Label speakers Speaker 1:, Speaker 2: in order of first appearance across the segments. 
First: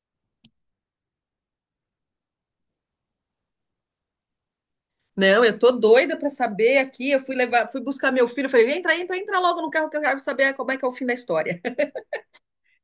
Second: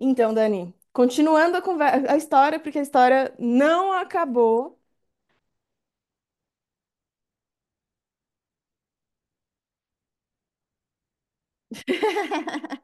Speaker 1: Então, Dani, continuando a história, porque a história não acabou,
Speaker 2: Não, eu tô doida pra saber aqui. Eu fui levar, fui buscar meu filho. Eu falei, entra, entra, entra logo no carro que eu quero saber como é que é o fim da história.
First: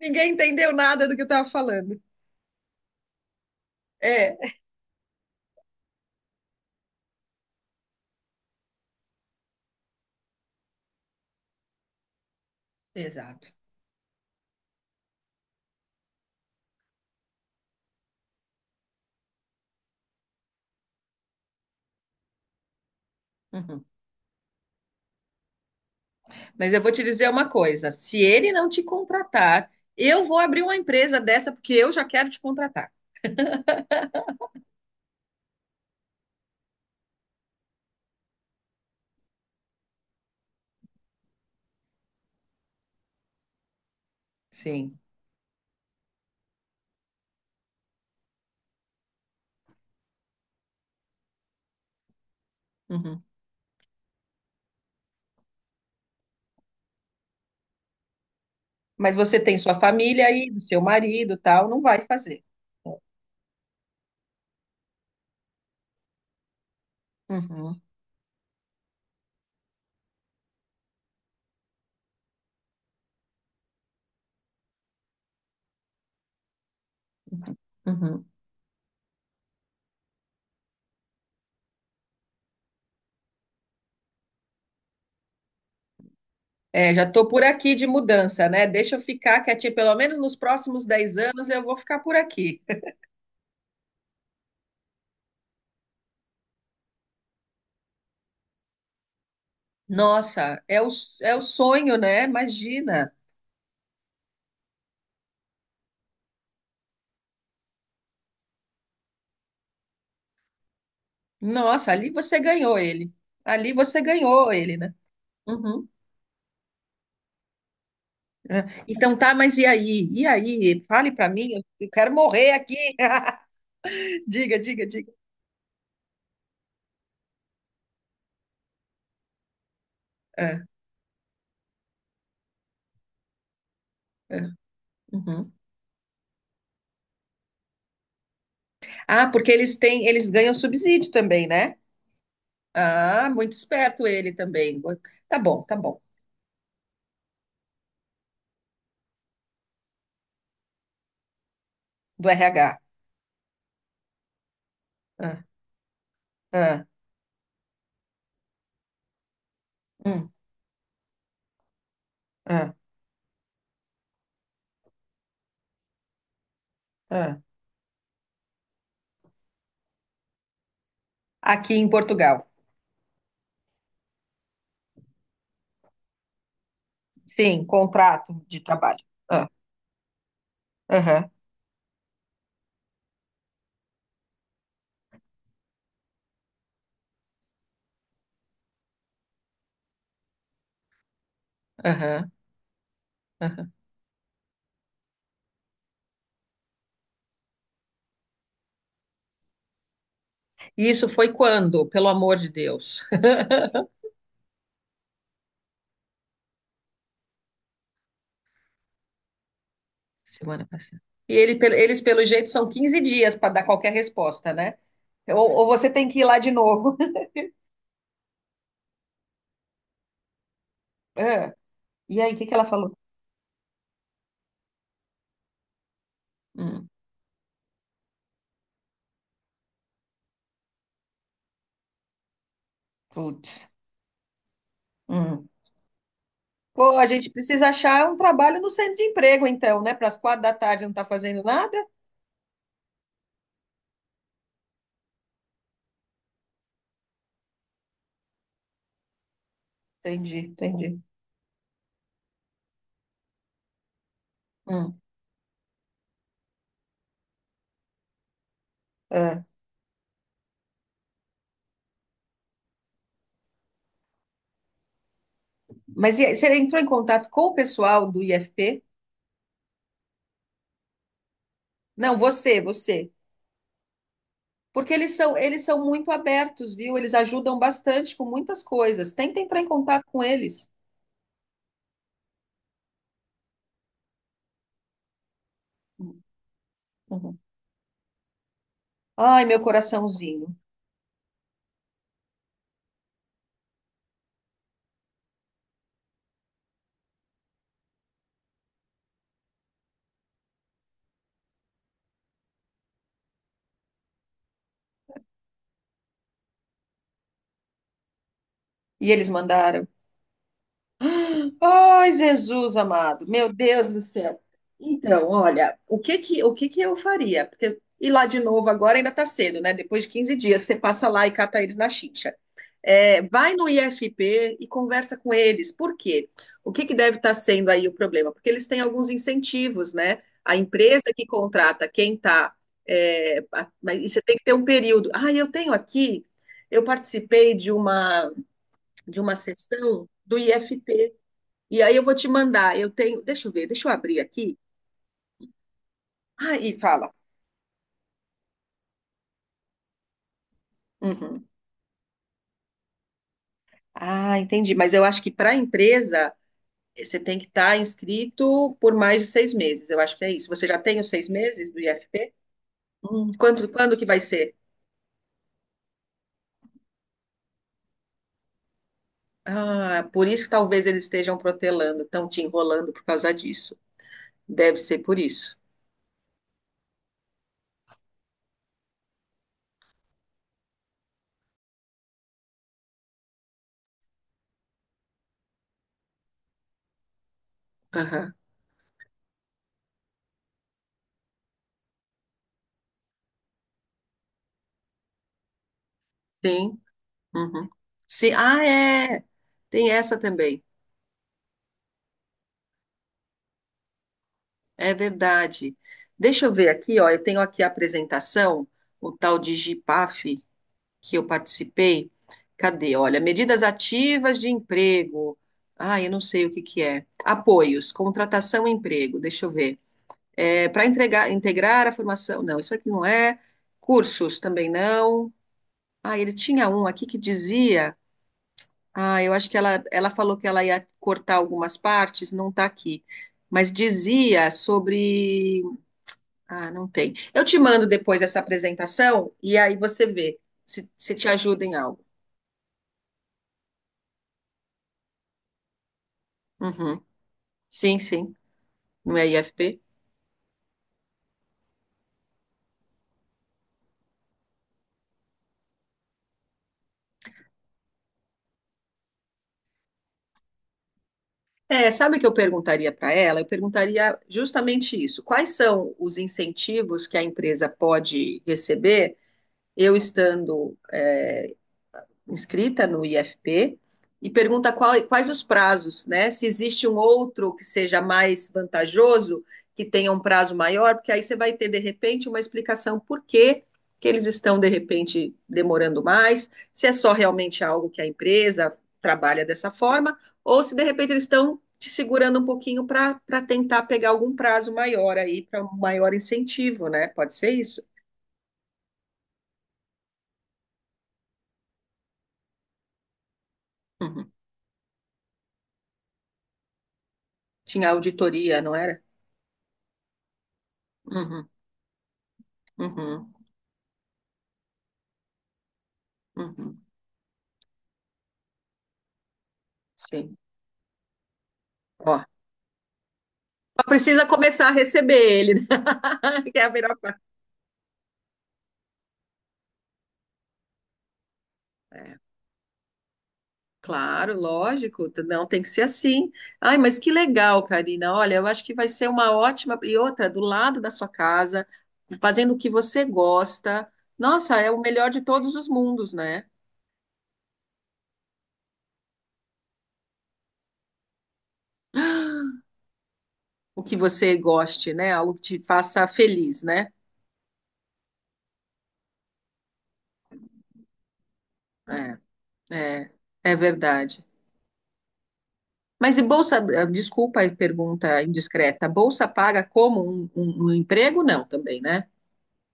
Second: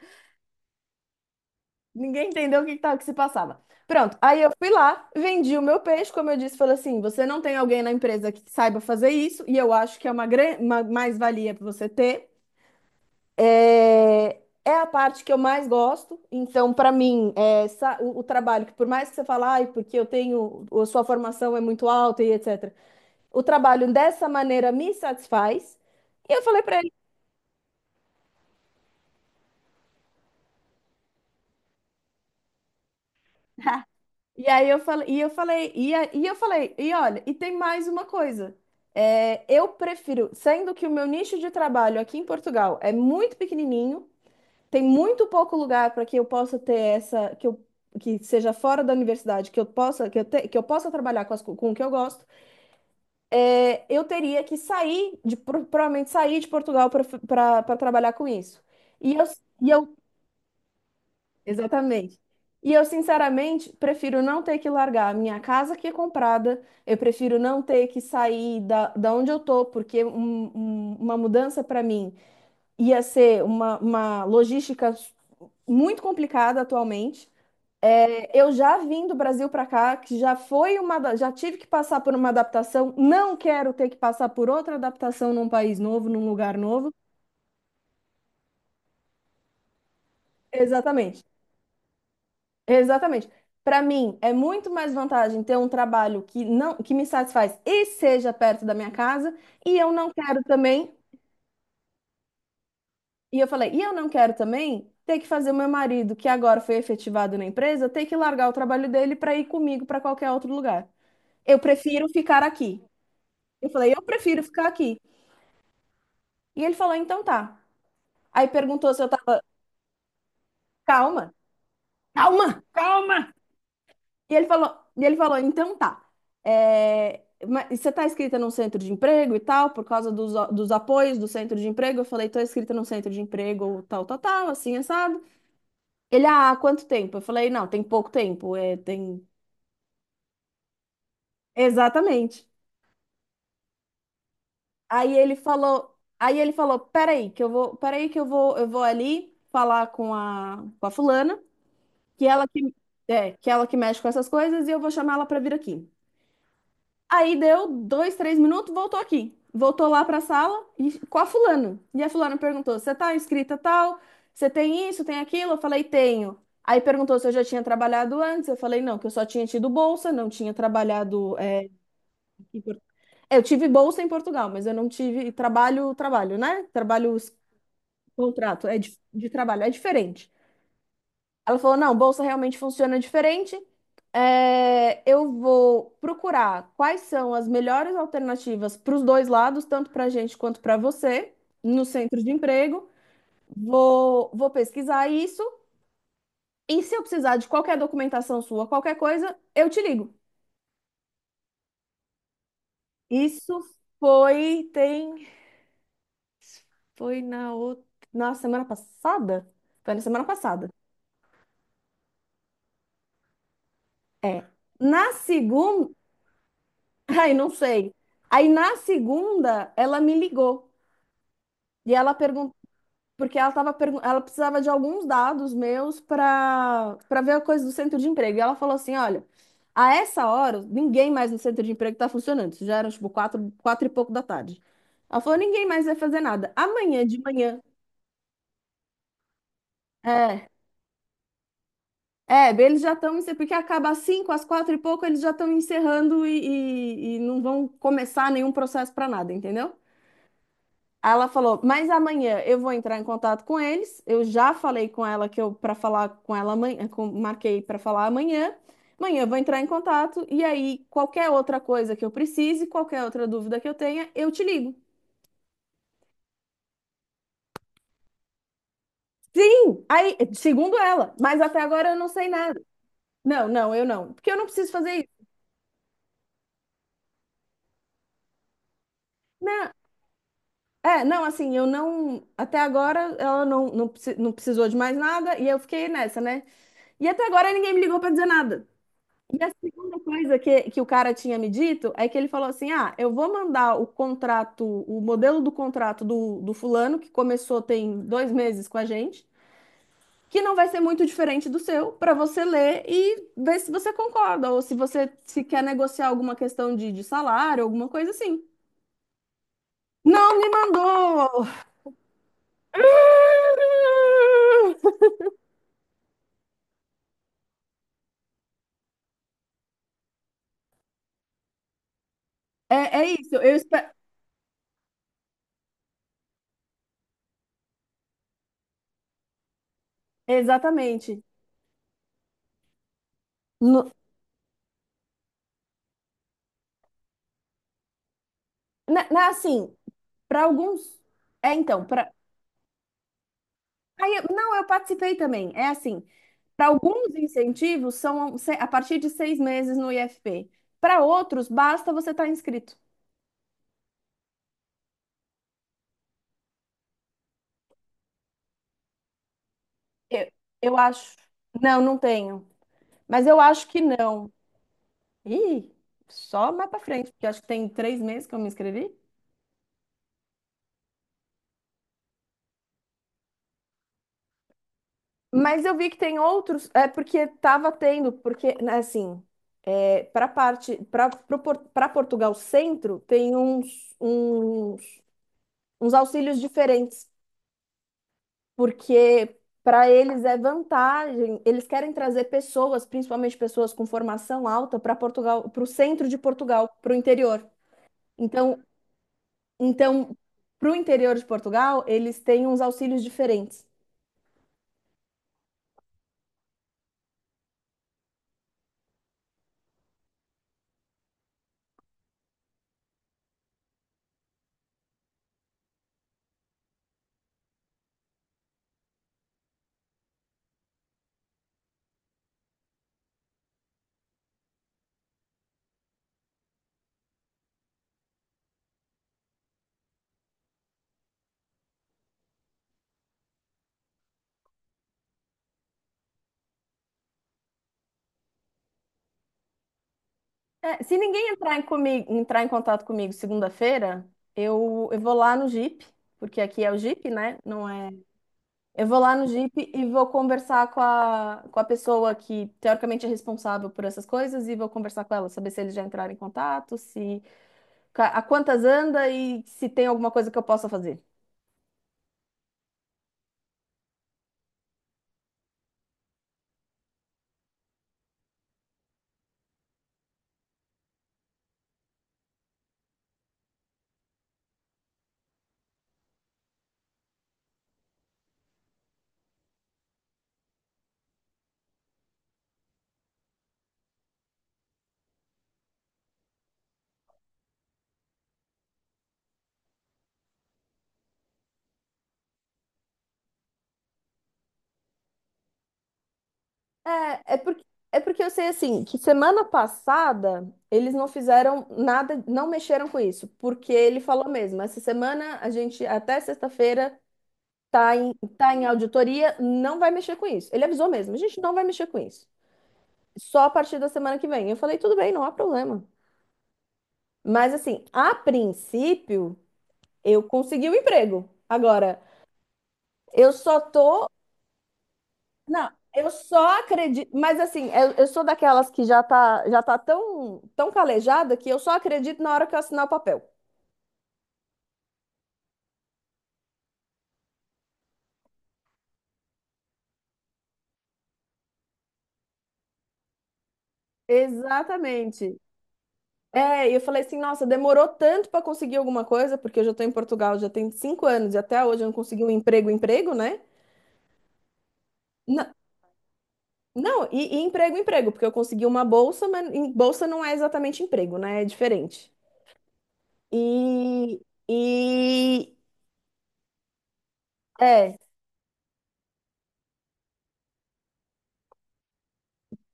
Speaker 2: Ninguém entendeu nada do que eu tava falando.
Speaker 1: ninguém entendeu o que, que se passava. Pronto,
Speaker 2: É,
Speaker 1: aí eu fui lá, vendi o meu peixe, como eu disse, falei assim: você não tem alguém na empresa que saiba fazer isso, e eu acho que é uma mais-valia para você ter.
Speaker 2: exato.
Speaker 1: É a parte que eu mais gosto, então, para mim, o trabalho, que por mais que você fale, ai, porque eu tenho, a sua formação é muito alta e etc., o
Speaker 2: Uhum.
Speaker 1: trabalho dessa maneira me satisfaz. E eu falei
Speaker 2: Mas
Speaker 1: pra
Speaker 2: eu vou te dizer uma coisa: se ele não te contratar, eu vou abrir uma empresa dessa porque eu já quero te contratar.
Speaker 1: E aí eu falei, e olha, e tem mais uma coisa. É, eu prefiro, sendo que o meu nicho de trabalho aqui em Portugal é muito pequenininho, tem
Speaker 2: Sim.
Speaker 1: muito pouco lugar para que eu possa ter essa, que seja fora da universidade, que eu possa trabalhar com o que eu gosto,
Speaker 2: Uhum.
Speaker 1: é, eu teria que sair, provavelmente sair de Portugal para trabalhar com isso. E
Speaker 2: Mas
Speaker 1: eu,
Speaker 2: você tem
Speaker 1: e
Speaker 2: sua
Speaker 1: eu
Speaker 2: família aí, do seu marido, e tal, não vai
Speaker 1: Exatamente.
Speaker 2: fazer.
Speaker 1: E eu, sinceramente, prefiro não ter que largar a minha casa que é comprada, eu prefiro não
Speaker 2: Uhum.
Speaker 1: ter que sair da onde eu tô, porque uma mudança para mim ia ser uma logística muito complicada atualmente.
Speaker 2: Uhum.
Speaker 1: É, eu já vim do Brasil para cá, que já foi já tive que passar por uma adaptação, não quero ter que passar por outra adaptação num país novo, num lugar novo.
Speaker 2: É, já tô por aqui de mudança, né? Deixa eu ficar quietinha, pelo menos nos próximos 10
Speaker 1: Exatamente.
Speaker 2: anos eu vou ficar por aqui.
Speaker 1: Exatamente. Para mim, é muito mais vantagem ter um trabalho que não que me satisfaz e seja perto da minha casa, e eu não quero
Speaker 2: Nossa, é o,
Speaker 1: também,
Speaker 2: é o sonho, né? Imagina.
Speaker 1: e eu não quero também ter que fazer o meu marido, que agora foi efetivado na empresa, ter que largar o trabalho dele para ir comigo para qualquer outro lugar. Eu
Speaker 2: Nossa,
Speaker 1: prefiro
Speaker 2: ali você
Speaker 1: ficar
Speaker 2: ganhou
Speaker 1: aqui.
Speaker 2: ele.
Speaker 1: Eu
Speaker 2: Ali
Speaker 1: falei,
Speaker 2: você
Speaker 1: eu prefiro
Speaker 2: ganhou
Speaker 1: ficar
Speaker 2: ele, né?
Speaker 1: aqui.
Speaker 2: Uhum.
Speaker 1: E ele falou, então tá. Aí
Speaker 2: É.
Speaker 1: perguntou se eu
Speaker 2: Então tá,
Speaker 1: tava
Speaker 2: mas e aí? E aí? Fale pra
Speaker 1: calma,
Speaker 2: mim, eu quero morrer
Speaker 1: calma,
Speaker 2: aqui.
Speaker 1: calma. E ele
Speaker 2: Diga,
Speaker 1: falou,
Speaker 2: diga,
Speaker 1: e
Speaker 2: diga.
Speaker 1: ele falou, então tá. É, mas você tá inscrita num centro de emprego e tal, por causa dos,
Speaker 2: É,
Speaker 1: dos apoios do centro de emprego? Eu falei, tô inscrita num centro de emprego, tal, tal,
Speaker 2: é.
Speaker 1: tal, assim, assado.
Speaker 2: Uhum.
Speaker 1: Ele, há quanto tempo? Eu falei, não, tem pouco tempo, é, tem.
Speaker 2: Ah, porque eles têm, eles ganham subsídio também, né?
Speaker 1: Exatamente.
Speaker 2: Ah, muito esperto ele também.
Speaker 1: Aí ele
Speaker 2: Tá bom, tá
Speaker 1: falou,
Speaker 2: bom.
Speaker 1: aí ele falou, peraí, que eu vou, peraí que eu vou ali falar com a fulana, que
Speaker 2: Do
Speaker 1: ela que,
Speaker 2: RH.
Speaker 1: que ela que mexe com essas coisas e eu vou chamar ela pra
Speaker 2: Ah,
Speaker 1: vir aqui.
Speaker 2: ah,
Speaker 1: Aí deu dois, três minutos, voltou aqui. Voltou lá para a
Speaker 2: hum,
Speaker 1: sala e, com a fulana. E a fulana
Speaker 2: ah,
Speaker 1: perguntou: Você tá inscrita tal? Você tem isso, tem aquilo? Eu falei: Tenho. Aí perguntou se eu
Speaker 2: ah.
Speaker 1: já tinha trabalhado antes. Eu falei: Não, que eu só tinha tido bolsa, não tinha trabalhado.
Speaker 2: Aqui em Portugal.
Speaker 1: Em Por- Eu tive bolsa em Portugal, mas eu não tive trabalho, trabalho, né? Trabalho,
Speaker 2: Sim, contrato de
Speaker 1: contrato, é de,
Speaker 2: trabalho.
Speaker 1: de
Speaker 2: Ah,
Speaker 1: trabalho, é diferente.
Speaker 2: aham.
Speaker 1: Ela falou: não, bolsa realmente funciona diferente. É, eu vou procurar quais são as melhores alternativas para os dois lados, tanto para a gente quanto para você, no centro de
Speaker 2: Aham,
Speaker 1: emprego.
Speaker 2: aham.
Speaker 1: Vou pesquisar isso. E se eu precisar de qualquer documentação sua, qualquer coisa, eu te ligo.
Speaker 2: E isso foi quando? Pelo amor de Deus.
Speaker 1: Isso foi, tem, foi na outra, na semana passada? Foi na semana
Speaker 2: Semana
Speaker 1: passada.
Speaker 2: passada. E ele, eles, pelo jeito, são 15 dias para dar qualquer
Speaker 1: É.
Speaker 2: resposta, né?
Speaker 1: Na
Speaker 2: Ou você
Speaker 1: segunda,
Speaker 2: tem que ir lá de novo.
Speaker 1: ai, não sei. Aí na segunda, ela me ligou.
Speaker 2: Ah,
Speaker 1: E ela
Speaker 2: e aí, o que
Speaker 1: perguntou,
Speaker 2: que ela falou?
Speaker 1: porque ela precisava de alguns dados meus
Speaker 2: Hum,
Speaker 1: para ver a coisa do centro de emprego. E ela falou assim: olha, a essa hora, ninguém mais no centro de emprego está funcionando. Isso já era tipo quatro,
Speaker 2: putz.
Speaker 1: quatro e pouco da tarde. Ela falou:
Speaker 2: Hum.
Speaker 1: ninguém mais vai fazer nada.
Speaker 2: Pô,
Speaker 1: Amanhã
Speaker 2: a
Speaker 1: de
Speaker 2: gente
Speaker 1: manhã.
Speaker 2: precisa achar um trabalho no centro de emprego, então, né? Para as quatro
Speaker 1: É,
Speaker 2: da tarde não tá fazendo nada?
Speaker 1: é, eles já estão, porque acaba às cinco, às quatro e pouco, eles já estão encerrando e não vão começar nenhum processo para nada, entendeu?
Speaker 2: Entendi, entendi.
Speaker 1: Aí ela falou, mas amanhã eu vou entrar em contato com eles. Eu já falei
Speaker 2: Hum,
Speaker 1: com ela que eu para falar com ela amanhã, marquei para falar amanhã. Amanhã eu vou
Speaker 2: ah.
Speaker 1: entrar em contato e aí qualquer outra coisa que eu precise, qualquer outra dúvida que eu tenha, eu te ligo.
Speaker 2: Mas e aí, você entrou em contato com o pessoal do IFP?
Speaker 1: Sim, aí, segundo ela, mas até agora eu não
Speaker 2: Não,
Speaker 1: sei nada.
Speaker 2: você, você.
Speaker 1: Não, não, eu não, porque eu não preciso fazer
Speaker 2: Porque
Speaker 1: isso.
Speaker 2: eles são muito abertos, viu? Eles ajudam bastante com muitas coisas. Tenta entrar em
Speaker 1: Não,
Speaker 2: contato com eles.
Speaker 1: é, não, assim, eu não, até agora ela não precisou de mais nada e eu fiquei nessa, né? E até
Speaker 2: Uhum.
Speaker 1: agora ninguém me ligou para dizer nada. E
Speaker 2: Ai,
Speaker 1: a
Speaker 2: meu
Speaker 1: segunda coisa
Speaker 2: coraçãozinho.
Speaker 1: que o cara tinha me dito é que ele falou assim: eu vou mandar o contrato, o modelo do contrato do fulano, que começou tem 2 meses com a gente, que não vai ser muito diferente do seu, para você ler e ver se você concorda, ou se você se quer negociar alguma questão de salário, alguma coisa assim.
Speaker 2: E eles mandaram.
Speaker 1: Não me mandou!
Speaker 2: Ai, Jesus amado, meu Deus do céu. Então, olha, o que que eu faria? Porque ir lá de novo agora ainda tá cedo, né? Depois de 15 dias, você passa lá e cata eles na chincha.
Speaker 1: É, é
Speaker 2: É,
Speaker 1: isso, eu
Speaker 2: vai no
Speaker 1: espero.
Speaker 2: IFP e conversa com eles. Por quê? O que que deve estar sendo aí o problema? Porque eles têm alguns incentivos, né? A empresa
Speaker 1: Exatamente.
Speaker 2: que contrata quem tá. É,
Speaker 1: No,
Speaker 2: mas e você tem que ter um período. Ah, eu tenho aqui, eu participei
Speaker 1: né,
Speaker 2: de uma
Speaker 1: assim,
Speaker 2: sessão do
Speaker 1: para alguns.
Speaker 2: IFP.
Speaker 1: É,
Speaker 2: E
Speaker 1: então,
Speaker 2: aí eu vou te mandar. Eu tenho. Deixa eu ver, deixa eu abrir
Speaker 1: Não,
Speaker 2: aqui.
Speaker 1: eu participei também. É assim,
Speaker 2: Ah,
Speaker 1: para
Speaker 2: e fala.
Speaker 1: alguns incentivos são a partir de 6 meses no IFP. Para outros,
Speaker 2: Uhum.
Speaker 1: basta você estar inscrito.
Speaker 2: Ah, entendi. Mas eu acho que para a empresa você tem que estar inscrito por mais de 6 meses. Eu acho que
Speaker 1: Eu,
Speaker 2: é isso. Você
Speaker 1: eu
Speaker 2: já tem os
Speaker 1: acho.
Speaker 2: 6 meses do
Speaker 1: Não, não
Speaker 2: IFP?
Speaker 1: tenho. Mas eu acho
Speaker 2: Quando,
Speaker 1: que
Speaker 2: quando que vai
Speaker 1: não.
Speaker 2: ser?
Speaker 1: Ih, só mais para frente, porque acho que tem 3 meses que eu me inscrevi.
Speaker 2: Ah, por isso que talvez eles estejam protelando, estão te enrolando por causa disso. Deve ser por isso.
Speaker 1: Mas eu vi que tem outros, é porque estava tendo, porque né, assim, para parte, para para Portugal Centro tem uns auxílios diferentes.
Speaker 2: Aham.
Speaker 1: Porque para eles é vantagem, eles querem trazer pessoas, principalmente pessoas com formação alta, para Portugal, para o centro de Portugal,
Speaker 2: Sim.
Speaker 1: para o interior.
Speaker 2: Uhum. Sim.
Speaker 1: Então,
Speaker 2: Ah, é. Tem
Speaker 1: então,
Speaker 2: essa também.
Speaker 1: para o interior de Portugal, eles têm uns auxílios diferentes.
Speaker 2: É verdade. Deixa eu ver aqui, ó. Eu tenho aqui a apresentação, o tal de GIPAF que eu participei. Cadê? Olha, medidas ativas de emprego. Ah, eu não sei o que que é. Apoios, contratação e emprego. Deixa eu ver. É, para entregar, integrar a formação. Não, isso aqui não é. Cursos também não. Ah, ele tinha um aqui que dizia. Ah, eu acho que ela falou que ela ia cortar algumas partes, não está aqui. Mas dizia sobre ah, não tem. Eu te mando depois essa apresentação e aí você vê
Speaker 1: É,
Speaker 2: se,
Speaker 1: se
Speaker 2: se te
Speaker 1: ninguém
Speaker 2: ajuda em algo.
Speaker 1: entrar em contato comigo segunda-feira, eu vou lá no Jeep, porque aqui é o
Speaker 2: Uhum.
Speaker 1: Jeep, né? Não é.
Speaker 2: Sim, sim,
Speaker 1: Eu vou lá
Speaker 2: não
Speaker 1: no
Speaker 2: é
Speaker 1: Jeep
Speaker 2: IFP?
Speaker 1: e vou conversar com a pessoa que teoricamente é responsável por essas coisas e vou conversar com ela, saber se eles já entraram em contato, se ca- a quantas anda e se tem alguma coisa que eu possa fazer.
Speaker 2: É, sabe o que eu perguntaria para ela? Eu perguntaria justamente isso. Quais são os incentivos que a empresa pode receber eu estando é, inscrita no IFP e pergunta qual, quais os prazos, né? Se existe um outro que seja mais vantajoso, que tenha um prazo maior, porque aí você vai ter, de repente, uma explicação por que que eles estão, de repente, demorando mais, se é só realmente algo que a empresa trabalha dessa forma, ou se, de repente, eles estão te segurando um pouquinho para tentar pegar algum prazo maior aí, para um maior incentivo, né?
Speaker 1: É,
Speaker 2: Pode
Speaker 1: é
Speaker 2: ser
Speaker 1: porque,
Speaker 2: isso?
Speaker 1: é porque eu sei assim, que semana passada eles não fizeram nada, não mexeram com isso, porque ele falou
Speaker 2: Uhum.
Speaker 1: mesmo, essa semana a gente até sexta-feira
Speaker 2: Tinha
Speaker 1: tá em, tá
Speaker 2: auditoria,
Speaker 1: em
Speaker 2: não era?
Speaker 1: auditoria, não vai mexer com isso. Ele avisou mesmo, a gente
Speaker 2: Uhum,
Speaker 1: não vai mexer com isso.
Speaker 2: uhum,
Speaker 1: Só a partir da semana que vem. Eu falei, tudo bem, não há problema.
Speaker 2: uhum.
Speaker 1: Mas assim, a princípio, eu
Speaker 2: Sim.
Speaker 1: consegui o emprego. Agora,
Speaker 2: Ó, só
Speaker 1: eu só tô.
Speaker 2: precisa começar a receber ele, né?
Speaker 1: Não, eu
Speaker 2: Que
Speaker 1: só
Speaker 2: é a melhor
Speaker 1: acredito.
Speaker 2: parte.
Speaker 1: Mas assim, eu sou daquelas que já tá tão, tão calejada que eu só
Speaker 2: É,
Speaker 1: acredito na hora que eu assinar o papel.
Speaker 2: claro, lógico, não tem que ser assim. Ai, mas que legal, Karina. Olha, eu acho que vai ser uma ótima. E outra, do lado da sua casa, fazendo o que você gosta. Nossa, é o melhor de
Speaker 1: Exatamente.
Speaker 2: todos os mundos, né?
Speaker 1: É, e eu falei assim, nossa, demorou tanto para conseguir alguma coisa, porque eu já tô em Portugal já tem 5 anos e até hoje eu não consegui um emprego, emprego, né?
Speaker 2: O que você goste, né? Algo que
Speaker 1: Na-
Speaker 2: te faça feliz, né?
Speaker 1: Não, e emprego, emprego, porque eu consegui uma bolsa, mas bolsa não é exatamente emprego, né? É diferente.
Speaker 2: É, é, é
Speaker 1: E,
Speaker 2: verdade.
Speaker 1: e
Speaker 2: Mas e bolsa, eh, desculpa a
Speaker 1: é,
Speaker 2: pergunta indiscreta, bolsa paga como um emprego? Não, também, né?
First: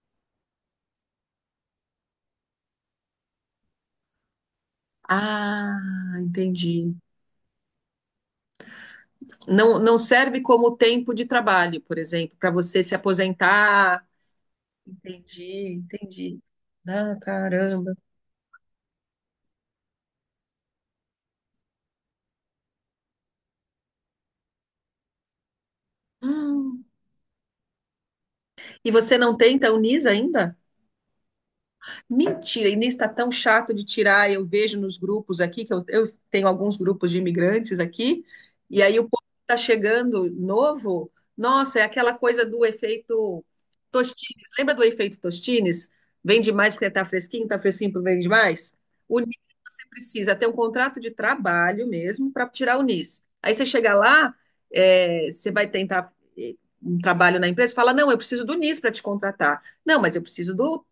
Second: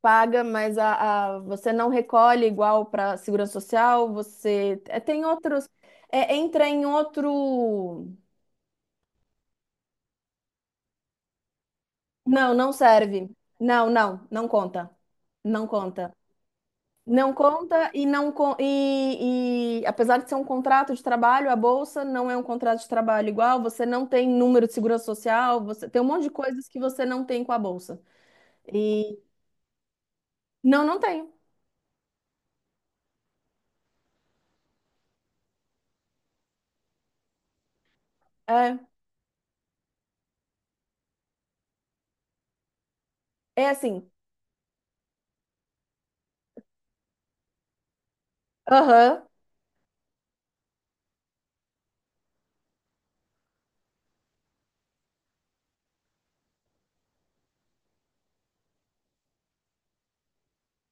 Speaker 1: paga, mas você não recolhe igual para segurança social, você é, tem outros,
Speaker 2: Ah,
Speaker 1: é, entra em
Speaker 2: entendi.
Speaker 1: outro.
Speaker 2: Não, não serve como tempo de trabalho, por exemplo, para
Speaker 1: Não, não
Speaker 2: você se
Speaker 1: serve. Não,
Speaker 2: aposentar.
Speaker 1: não, não conta. Não
Speaker 2: Entendi,
Speaker 1: conta.
Speaker 2: entendi. Ah,
Speaker 1: Não conta
Speaker 2: caramba.
Speaker 1: e não con- e apesar de ser um contrato de trabalho, a bolsa não é um contrato de trabalho igual, você não tem número de segurança social, você tem um monte de coisas que
Speaker 2: Hum.
Speaker 1: você não tem com a bolsa.
Speaker 2: E você
Speaker 1: E
Speaker 2: não tem, então, NIS ainda?
Speaker 1: não, não tem.
Speaker 2: Mentira, e nisso está tão chato de tirar. Eu vejo nos grupos aqui, que eu tenho alguns grupos de imigrantes aqui,
Speaker 1: É,
Speaker 2: e aí o povo está chegando novo. Nossa, é aquela coisa do efeito
Speaker 1: é assim.
Speaker 2: Tostines. Lembra do efeito Tostines? Vende mais porque está fresquinho porque vende mais? O
Speaker 1: Aham.
Speaker 2: NIS você precisa ter um contrato de trabalho mesmo para tirar o NIS. Aí você chega lá, é, você vai tentar um trabalho na empresa, fala, não, eu preciso do NIS para te contratar. Não, mas eu preciso do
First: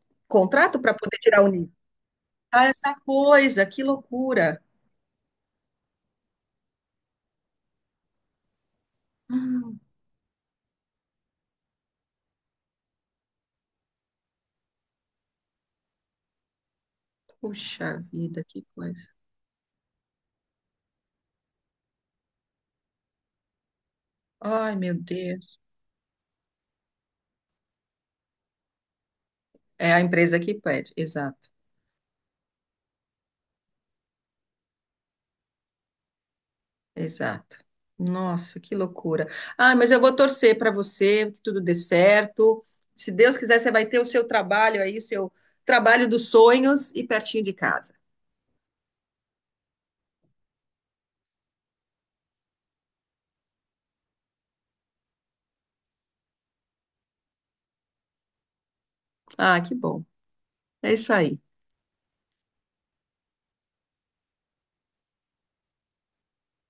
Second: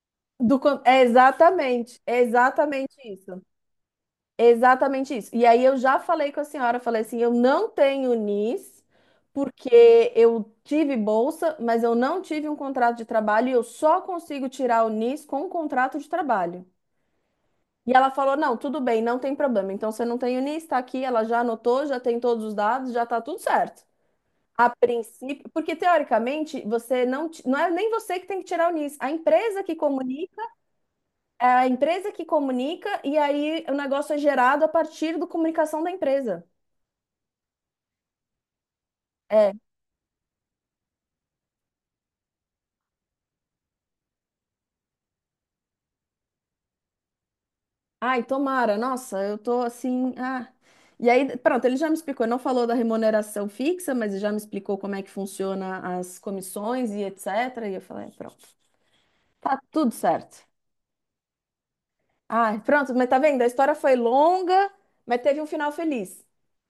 Speaker 1: do
Speaker 2: contrato
Speaker 1: con-
Speaker 2: para poder tirar o nível.
Speaker 1: é
Speaker 2: Ah,
Speaker 1: exatamente
Speaker 2: essa
Speaker 1: isso.
Speaker 2: coisa, que loucura.
Speaker 1: Exatamente isso. E aí eu já falei com a senhora, falei assim, eu não tenho NIS,
Speaker 2: Hum,
Speaker 1: porque eu tive bolsa, mas eu não tive um contrato de trabalho e eu só consigo tirar o NIS com um contrato de trabalho. E
Speaker 2: puxa
Speaker 1: ela falou,
Speaker 2: vida,
Speaker 1: não,
Speaker 2: que
Speaker 1: tudo bem,
Speaker 2: coisa.
Speaker 1: não tem problema. Então você não tem o NIS, está aqui, ela já anotou, já tem todos os dados, já está tudo certo. A
Speaker 2: Ai, meu
Speaker 1: princípio,
Speaker 2: Deus.
Speaker 1: porque teoricamente você não é nem você que tem que tirar o NIS, a empresa que
Speaker 2: É a
Speaker 1: comunica,
Speaker 2: empresa que pede,
Speaker 1: é
Speaker 2: exato,
Speaker 1: a empresa que comunica e aí o negócio é gerado a partir da comunicação da empresa.
Speaker 2: exato. Nossa, que loucura.
Speaker 1: É.
Speaker 2: Ah, mas eu vou torcer para você, que tudo dê certo. Se Deus quiser, você vai ter o seu trabalho aí, o seu trabalho dos sonhos e pertinho de casa.
Speaker 1: Ai, tomara. Nossa, eu tô assim. Ah. E aí, pronto, ele já me explicou. Ele não falou da remuneração fixa, mas ele já me explicou como é que funciona as comissões e etc. E eu falei, "É, pronto, tá
Speaker 2: Ah, que
Speaker 1: tudo
Speaker 2: bom.
Speaker 1: certo.
Speaker 2: É isso aí.
Speaker 1: Ai, pronto, mas tá vendo? A história foi longa, mas teve um final feliz.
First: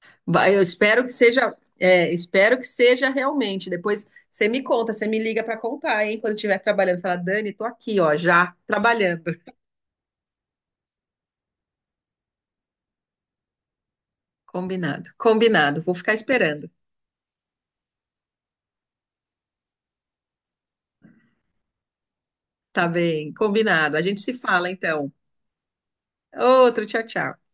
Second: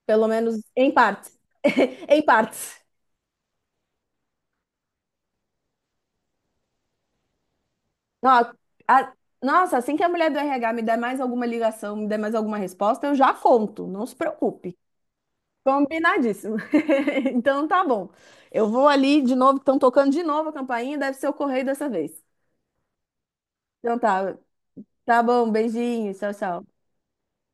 Speaker 1: Pelo
Speaker 2: Vai,
Speaker 1: menos
Speaker 2: eu
Speaker 1: em
Speaker 2: espero que
Speaker 1: parte.
Speaker 2: seja, é,
Speaker 1: Em
Speaker 2: espero que
Speaker 1: partes.
Speaker 2: seja realmente. Depois você me conta, você me liga para contar, hein? Quando estiver trabalhando, fala, Dani, tô aqui, ó,
Speaker 1: Nó-
Speaker 2: já
Speaker 1: a-
Speaker 2: trabalhando.
Speaker 1: Nossa, assim que a mulher do RH me der mais alguma ligação, me der mais alguma resposta, eu já conto. Não se preocupe.
Speaker 2: Combinado, combinado. Vou ficar
Speaker 1: Combinadíssimo.
Speaker 2: esperando.
Speaker 1: Então tá bom. Eu vou ali de novo, estão tocando de novo a campainha, deve ser o correio dessa vez.
Speaker 2: Tá bem, combinado.
Speaker 1: Então
Speaker 2: A gente se
Speaker 1: tá,
Speaker 2: fala então.
Speaker 1: tá bom, beijinho, tchau, tchau.
Speaker 2: Outro, tchau, tchau.